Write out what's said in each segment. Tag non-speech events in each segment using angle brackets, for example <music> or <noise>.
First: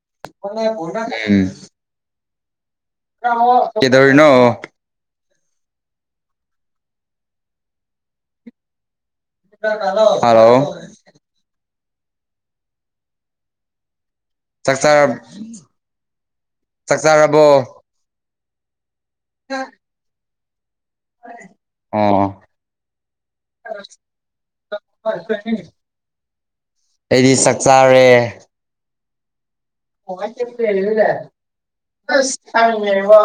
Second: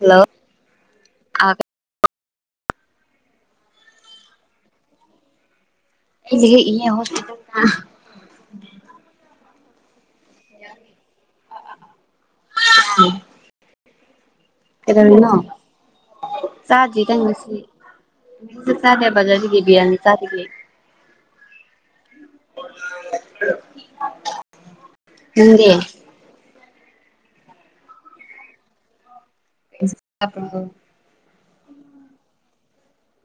hello ꯀꯩꯗꯧꯔꯤꯅꯣ ꯑꯩꯅ ꯂꯦꯛ ꯏꯅꯤ ꯍꯣꯁꯄꯤꯇꯥꯜꯗ ꯍꯜꯂꯣ <unintelligible> ꯆꯥꯛ ꯆꯥꯔ ꯀꯩꯗꯧꯔꯤꯅꯣ ꯆꯥꯛ ꯆꯥꯗꯔꯤꯗ ꯉꯥꯁꯤ ꯆꯥꯔꯕꯣ ꯌꯨꯝꯗ ꯆꯥꯅꯤꯕ ꯑꯗꯨꯒꯤ ꯕ꯭ꯔꯤꯌꯥꯅꯤ ꯆꯥꯕꯒꯤꯖꯦ ꯍꯣꯏ ꯑꯣ ꯅꯪꯗꯤ ꯑꯩꯗꯤ ꯆꯥꯛ ꯆꯥꯔꯦ ꯑꯣ <unintelligible> ꯑꯁ ꯈꯪꯗꯦꯕꯥ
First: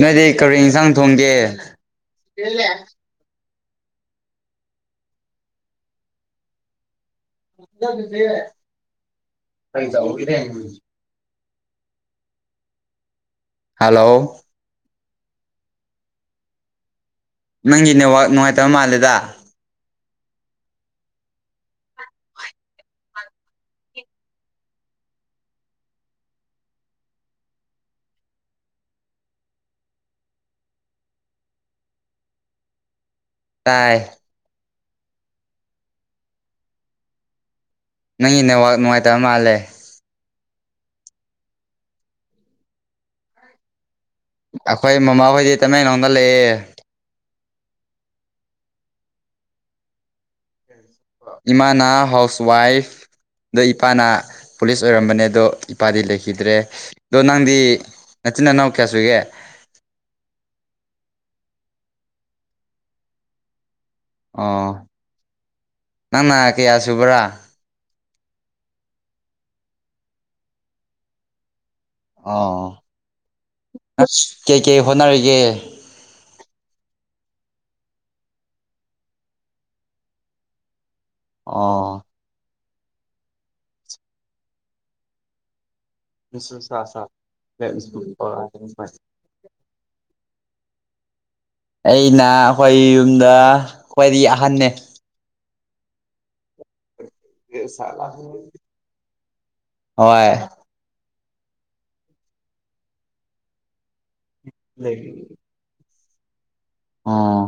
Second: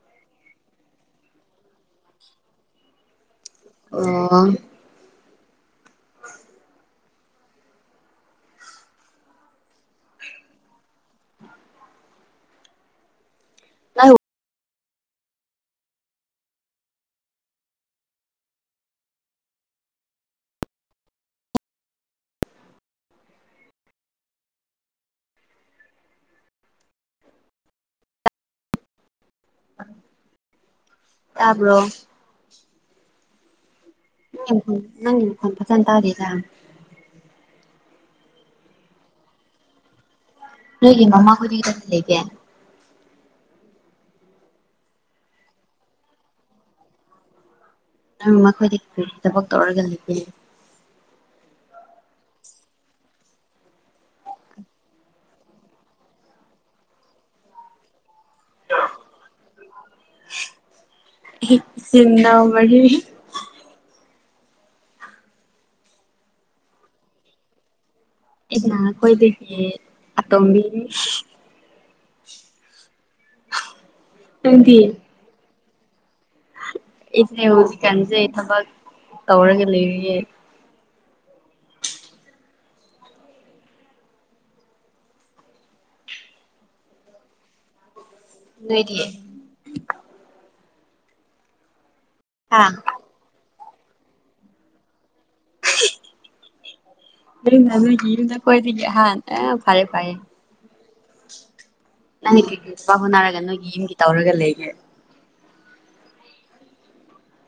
ꯅꯣꯏꯗꯤ ꯀꯔꯤ ꯏꯟꯁꯥꯡ ꯊꯣꯡꯒꯦ <unintelligible> ꯑꯣ <inaudible> ꯍꯦꯟꯖꯥꯡꯗꯨꯗꯤ ꯑꯩꯅ ꯇꯧꯕꯒꯤꯅꯦ ꯅꯪ ꯍꯜꯂꯣ ꯅꯪꯒꯤ ꯅꯦꯠꯋꯥꯛ ꯅꯨꯡꯉꯥꯏꯇꯕ ꯃꯥꯜꯂꯦꯗꯥ ꯇꯥꯕ꯭ꯔꯣ ꯇꯥꯏ ꯅꯪꯒꯤ ꯃꯈꯣꯟ ꯅꯪꯒꯤ ꯃꯈꯣꯟ ꯐꯖꯅ ꯇꯥꯗꯦꯗꯥ ꯅꯪꯒꯤ ꯅꯦꯋꯥꯛ ꯅꯨꯡꯉꯥꯏꯇꯕ ꯃꯥꯜꯂꯦ ꯅꯣꯏꯒꯤ ꯃꯃꯥ ꯈꯣꯏꯗꯤ ꯀꯗꯥꯢꯗ ꯂꯩꯒꯦ ꯑꯈꯣꯏ ꯃꯃꯥꯍꯣꯏꯗꯤ ꯇꯃꯦꯡꯂꯣꯡꯗ ꯂꯩꯑꯦ ꯅꯣꯏ ꯃꯃꯥꯈꯣꯏꯗꯤ ꯀꯔꯤ ꯊꯕꯛ ꯇꯧꯔꯒ ꯂꯩꯒꯦ ꯏꯃꯥꯥꯅ ꯍꯥꯎꯁ ꯋꯥꯏꯐ ꯑꯗꯣ ꯏꯄꯥꯅ ꯄꯨꯂꯤꯁ ꯑꯣꯏꯔꯝꯕꯅꯦ ꯑꯗꯣ ꯏꯄꯥꯗꯤ ꯂꯩꯈꯤꯗ꯭ꯔꯦ ꯑꯗꯣ ꯅꯪꯗꯤ ꯅꯆꯤꯟ ꯅꯅꯥꯎ ꯀꯌꯥ ꯁꯨꯒꯦ ꯏꯆꯤꯟ ꯅꯥꯎ ꯃꯔꯤ ꯑꯣ ꯅꯪꯅꯥ ꯀꯌꯥꯁꯨꯕꯔꯥ ꯑꯩꯅꯥ ꯈ꯭ꯋꯥꯏꯗꯒꯤ ꯑꯇꯣꯝꯕꯤꯅꯤ ꯑꯣ ꯑꯁ ꯀꯦꯀꯦ ꯅꯪꯗꯤ ꯍꯣꯠꯅꯔꯤꯒꯦ ꯑꯩꯁꯦ ꯍꯧꯖꯤꯛꯀꯥꯟꯖꯦ ꯊꯕꯛ ꯇꯧꯔꯒ ꯂꯩꯔꯤꯌꯦ ꯑꯣ <unintelligible> ꯅꯣꯏꯗꯤ ꯑꯩꯅ ꯍꯥ ꯑꯈꯣꯏ ꯌꯨꯝꯗ ꯈ꯭ꯋꯥꯏꯗꯒꯤ ꯑꯍꯟꯅꯦ <inaudible> ꯅꯪꯅ ꯅꯣꯏꯒꯤ ꯌꯨꯝꯗ ꯈ꯭ꯋꯥꯏꯗꯒꯤ ꯑꯍꯥꯥꯟ ꯑ ꯐꯌꯦ ꯐꯌꯦ ꯍꯣꯏ ꯅꯪꯗꯤ ꯀ꯭ꯔꯤ ꯀ꯭ꯔꯤ ꯊꯕꯛ ꯍꯣꯠꯅꯔꯒ ꯅꯣꯏꯒꯤ ꯌꯨꯝꯒꯤ ꯇꯧꯔꯒ ꯂꯩꯒꯦ ꯑꯣ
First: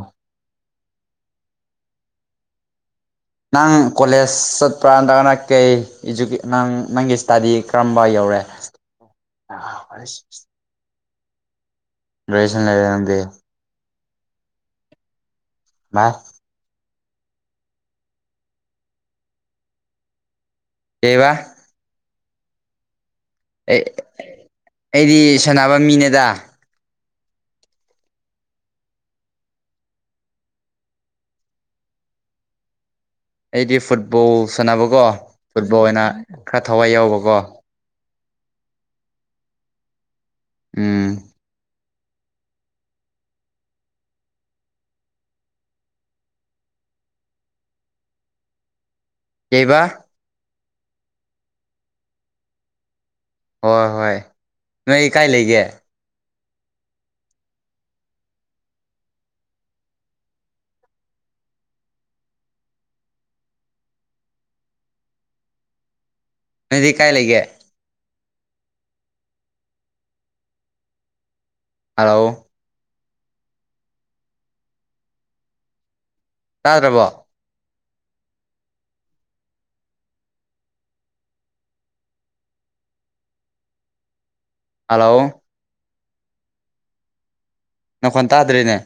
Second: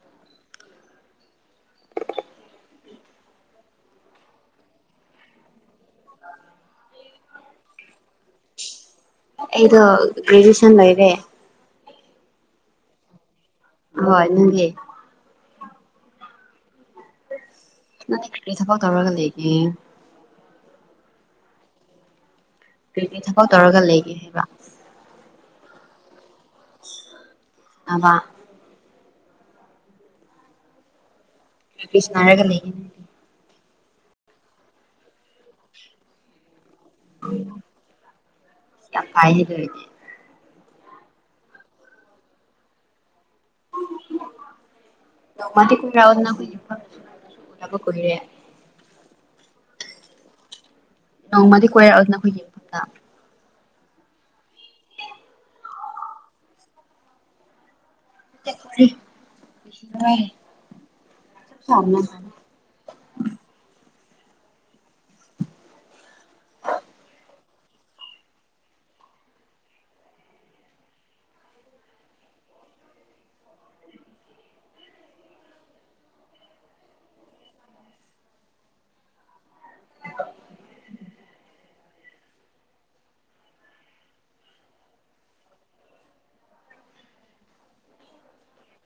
ꯅꯪ ꯀꯣꯂꯦꯖ ꯆꯠꯄ꯭ꯔꯥ ꯅꯠꯇ꯭ꯔꯒꯅ ꯀꯩ ꯏꯖꯨ ꯅꯪ ꯅꯪꯒꯤ ꯏꯁꯇꯥꯗꯤ ꯀꯔꯝꯕ ꯌꯧ ꯔꯦ ꯑꯩꯗꯣ ꯒ꯭ꯔꯦꯖꯨꯌꯦꯁꯟ ꯂꯣꯏꯔꯦ ꯒ꯭ꯔꯦꯖꯨꯌꯦꯁꯟ ꯂꯣꯏꯔꯦ ꯅꯪꯗꯤ ꯍꯣꯏ ꯅꯪꯗꯤ ꯃꯥ ꯅꯪꯗꯤ ꯀ꯭ꯔꯤ ꯊꯕꯛ ꯇꯧꯔꯒ ꯂꯩꯒꯦ ꯀꯩꯕꯥ ꯀꯔꯤ ꯀꯔꯤ ꯊꯕꯛ ꯑꯩ ꯇꯧꯔꯒ ꯂꯩꯒꯦ ꯍꯥꯏꯕ ꯑꯩꯗꯤ ꯁꯥꯟꯅꯕ ꯃꯤꯅꯦꯗꯥ ꯅꯕꯥ ꯀꯩ ꯀꯩ ꯁꯥꯅꯔꯒ ꯂꯩ ꯑꯩꯗꯤ ꯐꯨꯠꯕꯣꯜ ꯁꯥꯟꯅꯕꯀꯣ ꯐꯨꯠꯕꯣꯜ ꯑꯣꯏꯅ ꯈꯔ ꯊꯋꯥꯏ ꯌꯥꯎꯕꯀꯣ ꯌꯥꯝ ꯐꯩ ꯑꯗꯨ ꯑꯣꯏꯔꯗꯤ ꯎꯝ <inaudible> ꯅꯣꯡꯃꯗꯤ ꯀꯣꯢꯔꯛꯎꯗꯅ <unintelligible> ꯀꯩꯕꯥ ꯅꯣꯡꯃꯗꯤ ꯀꯣꯏꯔꯛꯎꯗꯅ ꯑꯩꯈꯣꯏꯒꯤ ꯌꯨꯝꯗ ꯍꯣꯏ ꯍꯣꯏ ꯅꯣꯏ ꯀꯥꯏ ꯂꯩꯒꯦ <inaudible> ꯊꯝꯃꯦ ꯅꯣꯏꯗꯤ ꯀꯥꯏ ꯂꯩꯒꯦ ꯑꯥꯎ ꯇꯥꯗ꯭ꯔꯥꯕꯣ ꯍꯥꯂꯣ ꯅꯈꯣꯟ ꯇꯥꯗ꯭ꯔꯦꯅꯦ